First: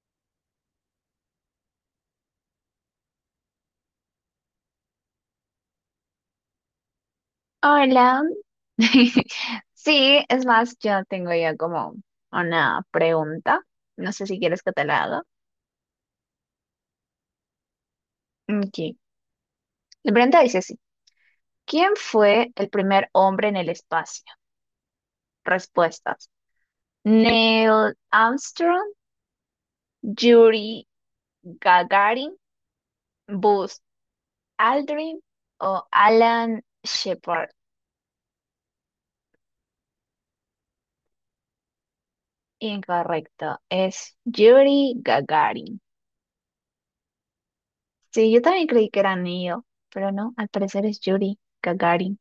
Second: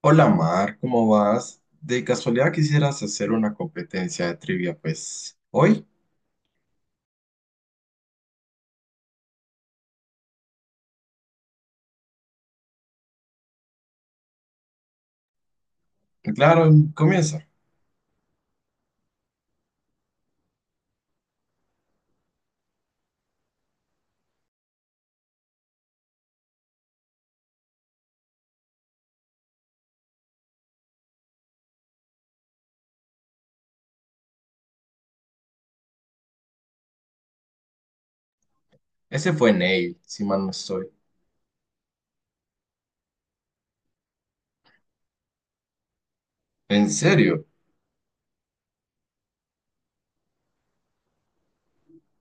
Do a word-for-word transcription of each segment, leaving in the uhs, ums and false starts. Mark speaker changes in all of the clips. Speaker 1: Hola Mar, ¿cómo vas? De casualidad quisieras hacer una competencia de trivia, pues hoy,
Speaker 2: Hola. Sí, es más, yo tengo ya como una pregunta. No sé si quieres que te la haga.
Speaker 1: claro, comienza.
Speaker 2: Ok. La pregunta dice así. ¿Quién fue el primer hombre en el espacio? Respuestas. Neil Armstrong, Yuri Gagarin, Buzz Aldrin o Alan Shepard.
Speaker 1: Ese fue Neil, si mal no estoy.
Speaker 2: Incorrecto, es Yuri Gagarin.
Speaker 1: ¿En serio?
Speaker 2: Sí, yo también creí que era Neil, pero no, al parecer es Yuri Gagarin.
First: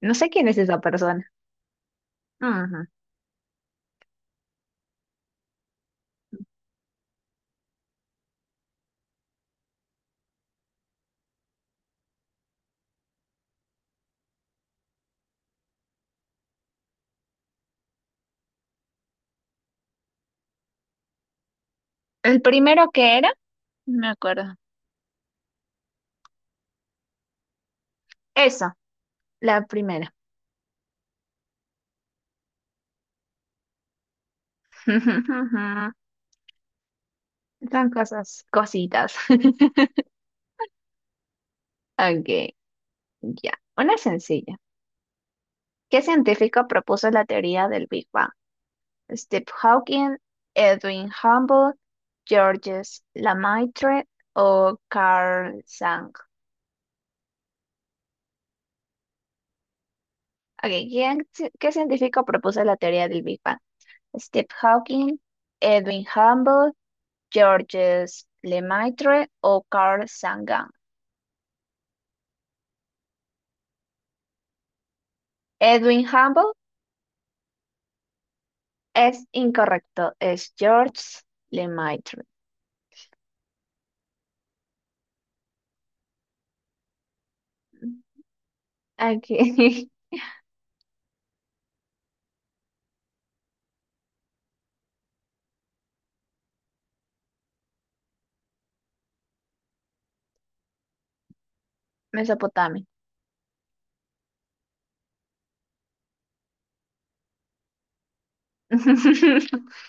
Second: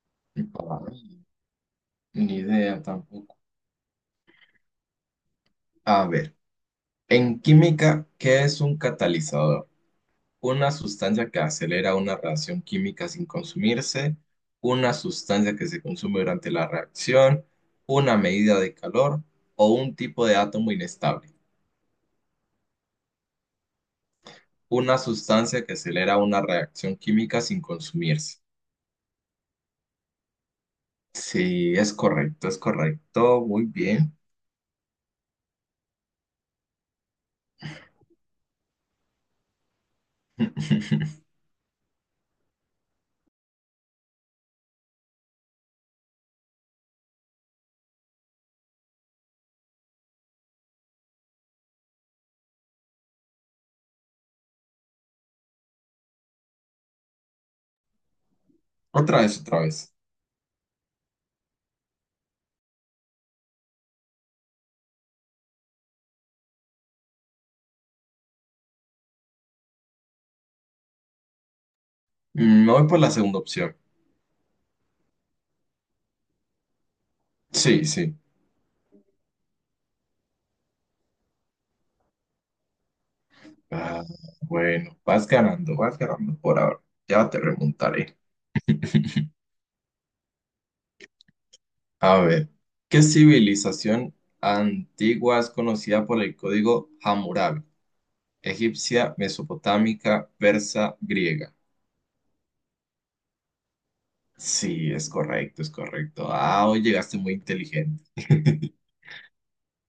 Speaker 2: No sé quién es esa
Speaker 1: Ay,
Speaker 2: persona.
Speaker 1: ni idea
Speaker 2: Ujú.
Speaker 1: tampoco. A ver, en química, ¿qué es un catalizador? Una sustancia que acelera una reacción química sin consumirse, una sustancia que se consume durante la reacción, una medida de calor o un tipo de átomo inestable.
Speaker 2: El primero que era, no me acuerdo.
Speaker 1: Una sustancia que acelera una reacción química sin consumirse.
Speaker 2: Eso, la primera.
Speaker 1: Sí, es correcto, es correcto. Muy bien.
Speaker 2: Son cosas, cositas. Ok, ya. Una sencilla. ¿Qué científico propuso la teoría del Big Bang? Steve Hawking, Edwin Hubble, Georges Lemaitre o Carl Sagan.
Speaker 1: Otra vez, otra vez.
Speaker 2: Ok, ¿quién- ci- ¿qué científico propuso la teoría del Big Bang? Steve Hawking, Edwin Hubble. Georges Lemaitre o Carl Sagan.
Speaker 1: Mm, Me voy por la segunda opción.
Speaker 2: Edwin Hubble
Speaker 1: Sí, sí.
Speaker 2: es incorrecto, es Georges Lemaitre.
Speaker 1: Ah, bueno, vas ganando, vas ganando por ahora. Ya te remontaré.
Speaker 2: Aquí,
Speaker 1: A ver, ¿qué civilización antigua es conocida por el código Hammurabi? Egipcia, mesopotámica, persa, griega.
Speaker 2: Mesopotamia.
Speaker 1: Sí, es correcto, es correcto. Ah, hoy llegaste muy inteligente.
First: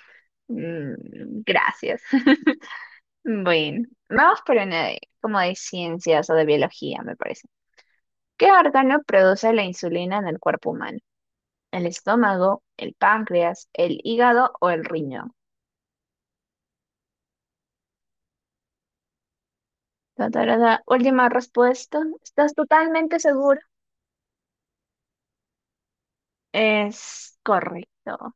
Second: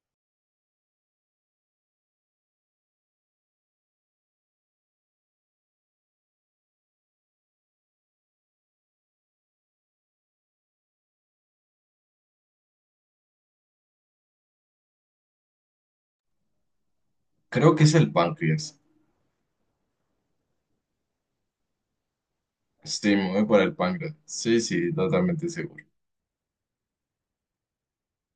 Speaker 2: Mm, Gracias. Bueno, vamos por una de- como de ciencias o de biología, me parece. ¿Qué órgano produce la insulina en el cuerpo humano? ¿El estómago, el páncreas, el hígado o el riñón?
Speaker 1: Creo que es el páncreas.
Speaker 2: Ta, ta, ra, ra. Última respuesta. ¿Estás
Speaker 1: Sí,
Speaker 2: totalmente
Speaker 1: me voy
Speaker 2: seguro?
Speaker 1: por el páncreas. Sí, sí, totalmente seguro.
Speaker 2: Es correcto.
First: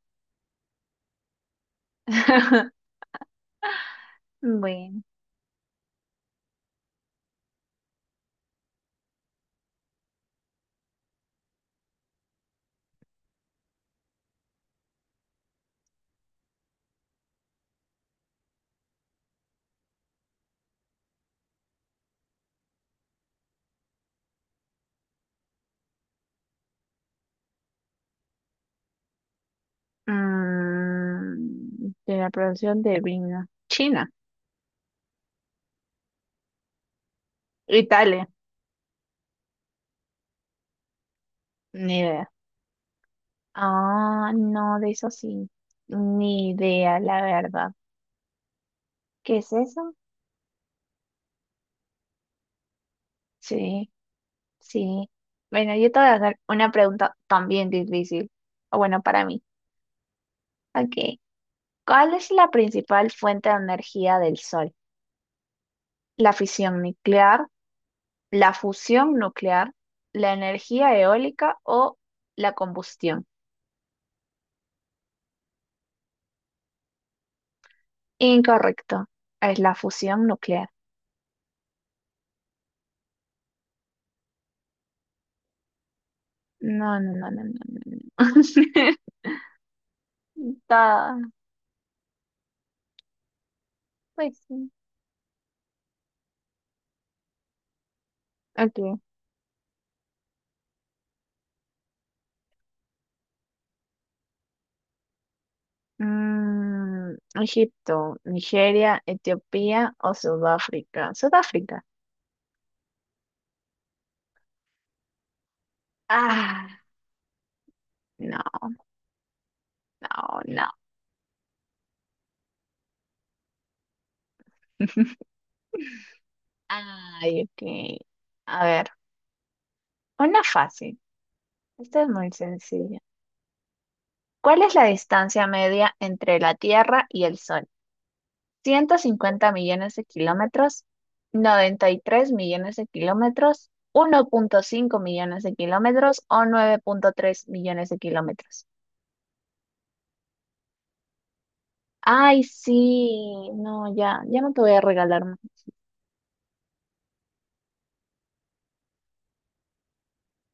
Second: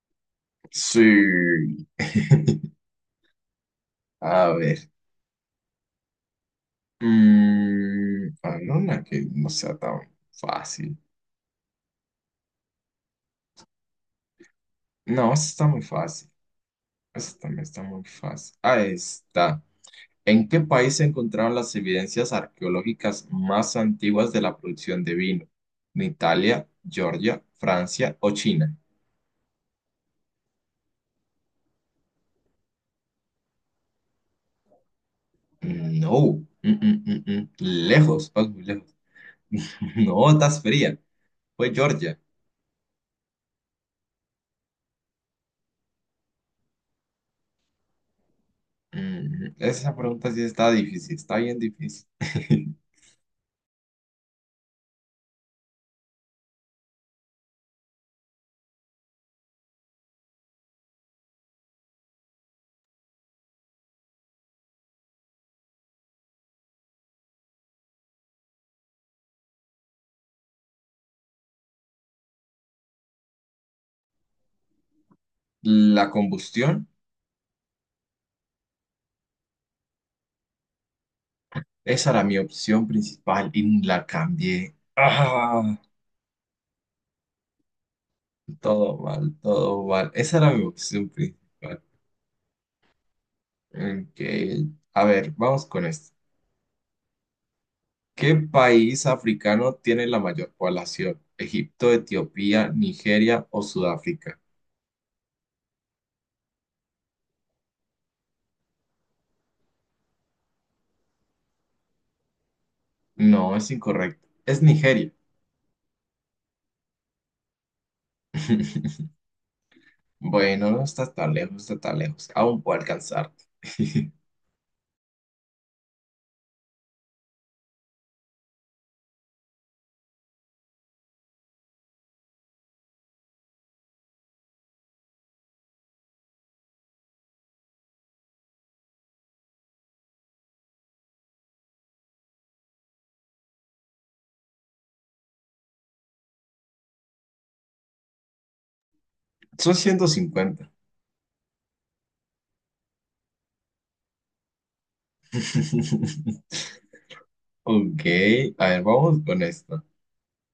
Speaker 1: Sí. A ver.
Speaker 2: Bueno,
Speaker 1: Mm, ah, no, una que no sea tan fácil. No, esta está muy fácil. Esta también está muy fácil. Ahí está. ¿En qué país se encontraron las evidencias arqueológicas más antiguas de la producción de vino? ¿En Italia, Georgia, Francia o China?
Speaker 2: mm, de la producción de vino. China,
Speaker 1: No, Mm, mm, mm, mm.
Speaker 2: Italia,
Speaker 1: lejos, vas muy lejos. No, estás fría. Fue
Speaker 2: ni
Speaker 1: Georgia.
Speaker 2: idea. Ah, no, de eso sí, ni idea, la verdad. ¿Qué es
Speaker 1: Mm,
Speaker 2: eso?
Speaker 1: esa pregunta sí está difícil, está bien difícil.
Speaker 2: Sí, sí. Bueno, yo te voy a hacer una pregunta también difícil, o bueno, para mí. Ok, ¿cuál es la principal fuente de energía del Sol? ¿La fisión nuclear, la fusión nuclear, la energía eólica o la combustión?
Speaker 1: La combustión,
Speaker 2: Incorrecto. Es la fusión nuclear.
Speaker 1: esa era mi opción principal y la cambié. Ah,
Speaker 2: No, no, no, no, no, no, no.
Speaker 1: todo mal, todo mal. Esa era mi opción
Speaker 2: Está-
Speaker 1: principal.
Speaker 2: Pues sí.
Speaker 1: Ok, a ver, vamos con esto. ¿Qué
Speaker 2: Ok.
Speaker 1: país africano tiene la mayor población? ¿Egipto, Etiopía, Nigeria o Sudáfrica?
Speaker 2: Mm, Egipto, Nigeria, Etiopía o Sudáfrica. Sudáfrica.
Speaker 1: No, es incorrecto. Es Nigeria.
Speaker 2: Ah, no, no, no.
Speaker 1: Bueno, no está tan lejos, no está tan lejos. Aún puedo alcanzarte.
Speaker 2: Ay, ok. A ver, una fácil. Esta es muy sencilla. ¿Cuál es la distancia media entre la Tierra y el Sol? ¿Ciento cincuenta millones de kilómetros, noventa y tres millones de kilómetros, uno punto cinco millones de kilómetros o nueve punto tres millones de kilómetros?
Speaker 1: Son ciento cincuenta.
Speaker 2: Ay, sí, no, ya, ya no te voy a regalar más.
Speaker 1: Ok, a ver, vamos con esto.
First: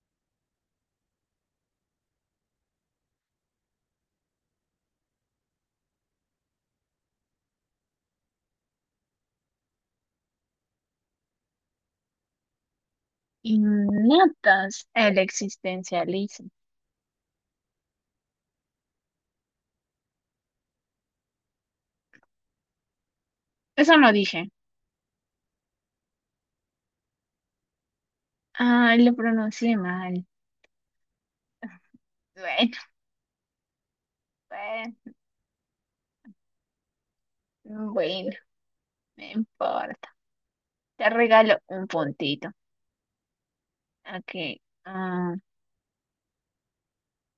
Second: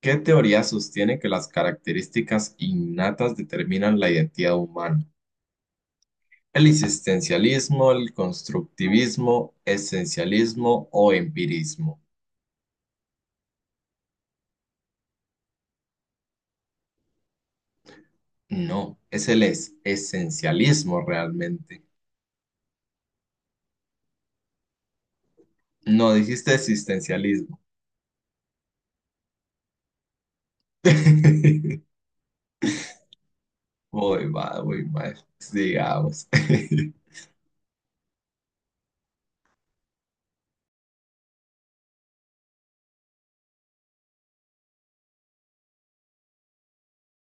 Speaker 1: ¿Qué teoría sostiene que las características innatas determinan la identidad humana? ¿El existencialismo, el constructivismo, esencialismo o empirismo?
Speaker 2: Innatas, el existencialismo.
Speaker 1: No, es el es esencialismo realmente.
Speaker 2: Eso no dije.
Speaker 1: No, dijiste existencialismo.
Speaker 2: Ay, lo pronuncié mal. Bueno,
Speaker 1: Voy mal, voy
Speaker 2: bueno,
Speaker 1: mal. Digamos.
Speaker 2: bueno, no importa. Te regalo un puntito. Okay. Ah,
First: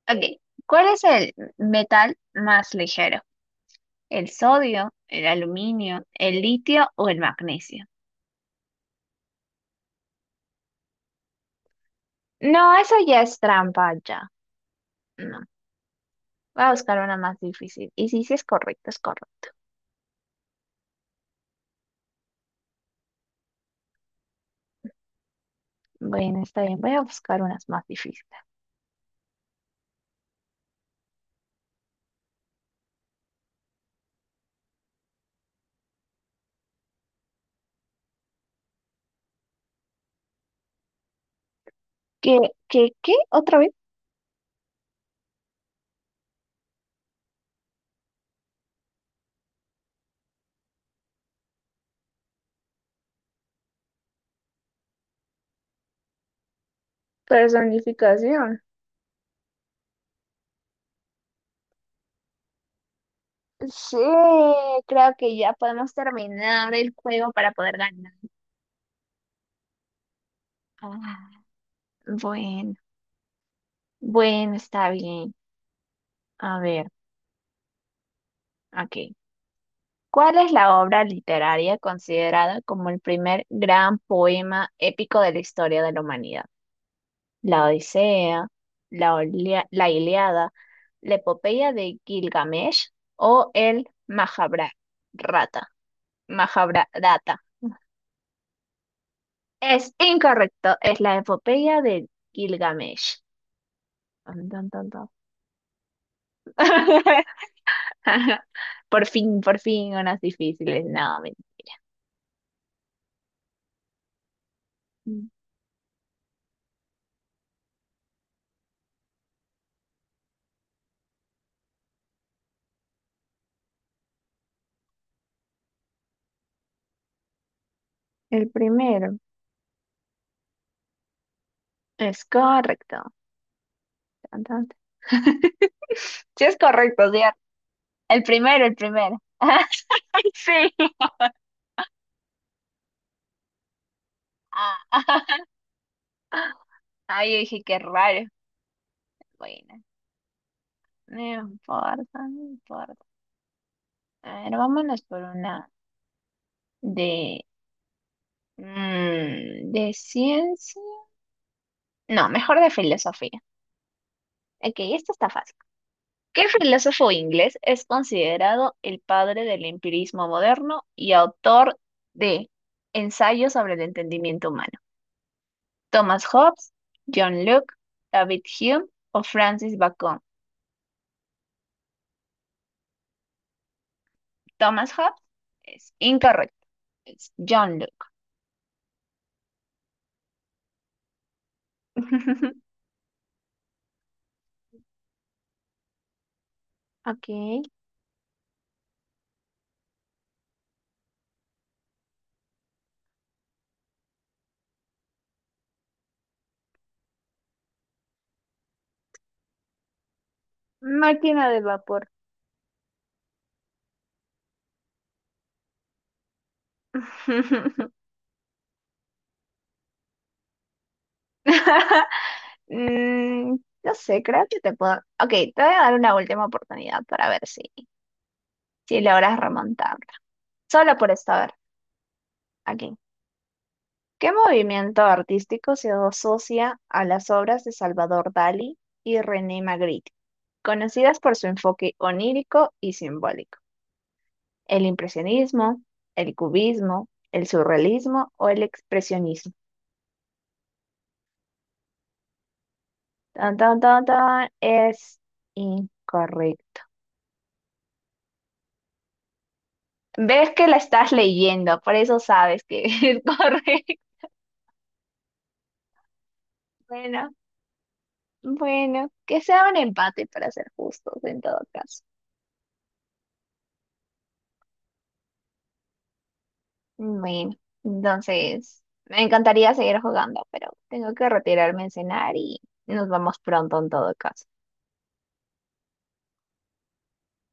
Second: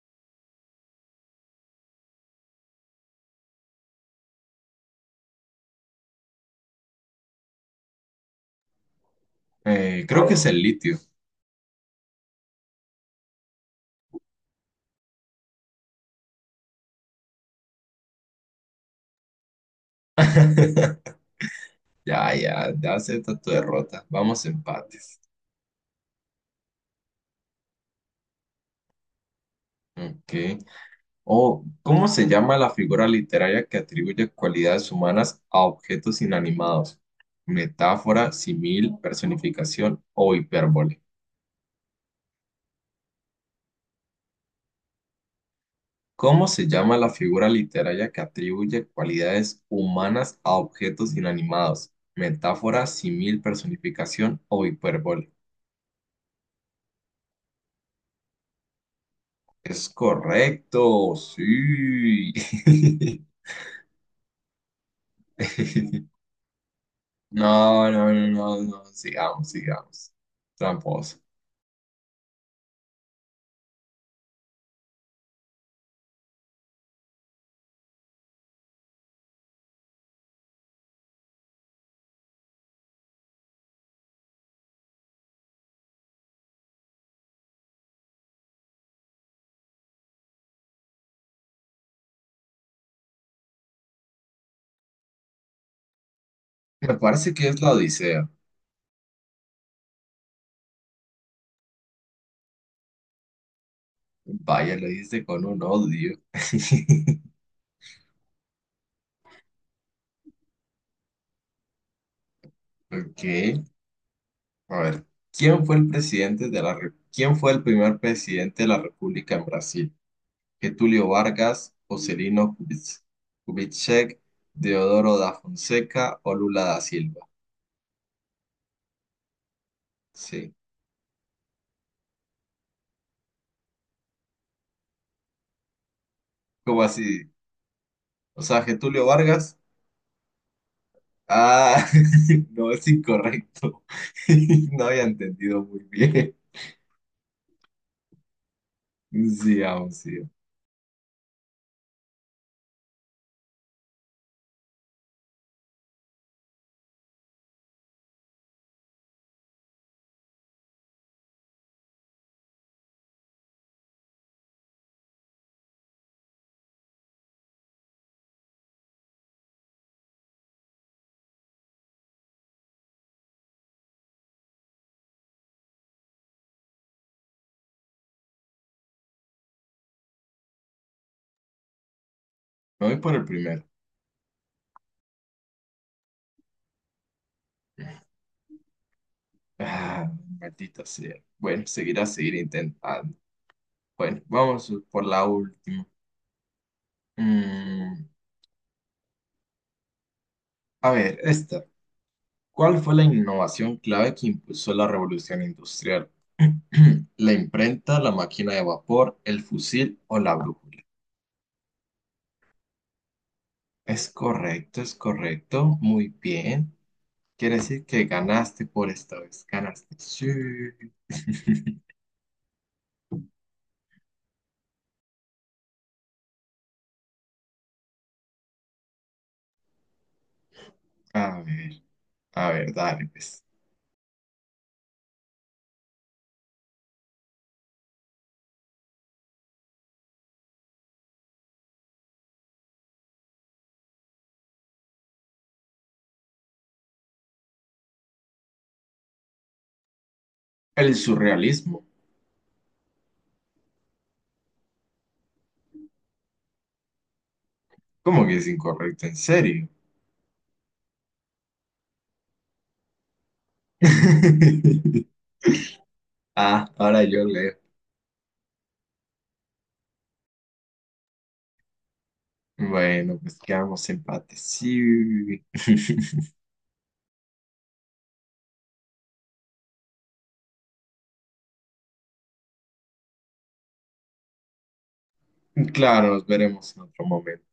Speaker 2: okay. ¿Cuál es el metal más ligero? ¿El sodio, el aluminio, el litio o el magnesio?
Speaker 1: Eh, creo que es el litio.
Speaker 2: No, eso ya es trampa, ya. No, voy a buscar una más difícil. Y sí, sí es correcto, es correcto.
Speaker 1: Ya, ya, ya acepta tu derrota. Vamos empates.
Speaker 2: Bueno, está bien, voy a buscar unas más difíciles.
Speaker 1: Ok. Oh, ¿cómo se llama la figura literaria que atribuye cualidades humanas a objetos inanimados? Metáfora, símil, personificación o hipérbole.
Speaker 2: ¿Qué, qué, ¿qué? ¿Otra vez?
Speaker 1: ¿Cómo se llama la figura literaria que atribuye cualidades humanas a objetos inanimados? Metáfora, símil, personificación o hipérbole.
Speaker 2: Personificación.
Speaker 1: Es correcto, sí.
Speaker 2: Sí, creo que ya podemos terminar el juego para poder
Speaker 1: No,
Speaker 2: ganar.
Speaker 1: no, no, no, no, sigamos, sigamos. Tramposo.
Speaker 2: Ah, bueno, bueno, está bien. A ver, ok. ¿Cuál es la obra literaria considerada como el primer gran poema épico de la historia de la humanidad? La Odisea, la, Olia- la Ilíada, la Epopeya de Gilgamesh o el Mahabharata.
Speaker 1: Me parece
Speaker 2: Mahabharata.
Speaker 1: que es la Odisea.
Speaker 2: Es incorrecto, es la Epopeya de Gilgamesh. Tan, tan,
Speaker 1: Vaya,
Speaker 2: tan,
Speaker 1: lo
Speaker 2: tan.
Speaker 1: dice con un odio.
Speaker 2: Por fin, por fin, unas difíciles. No, men-
Speaker 1: Ok, a ver. ¿Quién fue el presidente de la, re- ¿quién fue el primer presidente de la República en Brasil? ¿Getúlio Vargas, Juscelino Kubitsch- Kubitschek, Deodoro da Fonseca o Lula da Silva?
Speaker 2: el primero
Speaker 1: Sí.
Speaker 2: es correcto. Cantante. Sí, es
Speaker 1: ¿Cómo
Speaker 2: correcto, sí.
Speaker 1: así?
Speaker 2: El
Speaker 1: O sea,
Speaker 2: primero, el
Speaker 1: Getúlio
Speaker 2: primero.
Speaker 1: Vargas.
Speaker 2: Sí.
Speaker 1: Ah, no es incorrecto. No había
Speaker 2: Ah,
Speaker 1: entendido muy bien.
Speaker 2: ay, yo dije, qué raro.
Speaker 1: Sí,
Speaker 2: Bueno,
Speaker 1: aún sí.
Speaker 2: no importa, no importa. A ver, vámonos por una de... mm, de ciencia. No, mejor de filosofía. Ok, esto está fácil. ¿Qué filósofo inglés es considerado el padre del empirismo moderno y autor de Ensayo sobre el entendimiento humano? Thomas Hobbes, John Locke, David Hume o Francis Bacon.
Speaker 1: Me voy por el primero.
Speaker 2: Thomas Hobbes es incorrecto, es John Locke.
Speaker 1: Ah, maldita sea. Bueno, seguirá seguir intentando. Bueno, vamos por la última.
Speaker 2: Ok.
Speaker 1: Mm, a ver, esta. ¿Cuál fue la innovación clave que impulsó la revolución industrial? ¿La imprenta, la máquina de vapor, el fusil o la brújula?
Speaker 2: Máquina de vapor.
Speaker 1: Es correcto, es correcto. Muy bien. Quiere decir que ganaste por esta vez. Ganaste. Sí.
Speaker 2: Mm, no sé, creo que te puedo. Ok, te voy a dar una última oportunidad para ver si, si logras remontar. Solo por
Speaker 1: A
Speaker 2: esta vez.
Speaker 1: ver, a ver,
Speaker 2: Aquí.
Speaker 1: dale, pues.
Speaker 2: ¿Qué movimiento artístico se asocia a las obras de Salvador Dalí y René Magritte? Conocidas por su enfoque onírico y simbólico, el impresionismo, el cubismo, el surrealismo o el expresionismo.
Speaker 1: El surrealismo.
Speaker 2: Tan, tan, tan, tan, es incorrecto.
Speaker 1: ¿Cómo que es incorrecto? ¿En serio?
Speaker 2: Ves que la estás leyendo, por eso sabes que es correcto.
Speaker 1: Ah, ahora yo
Speaker 2: Bueno,
Speaker 1: leo.
Speaker 2: bueno, que sea un empate para ser justos en todo caso.
Speaker 1: Bueno, pues quedamos empate. Sí.
Speaker 2: Bueno, entonces me encantaría seguir jugando, pero tengo que retirarme a cenar y nos vamos pronto en todo caso.
Speaker 1: Claro, nos veremos en otro momento.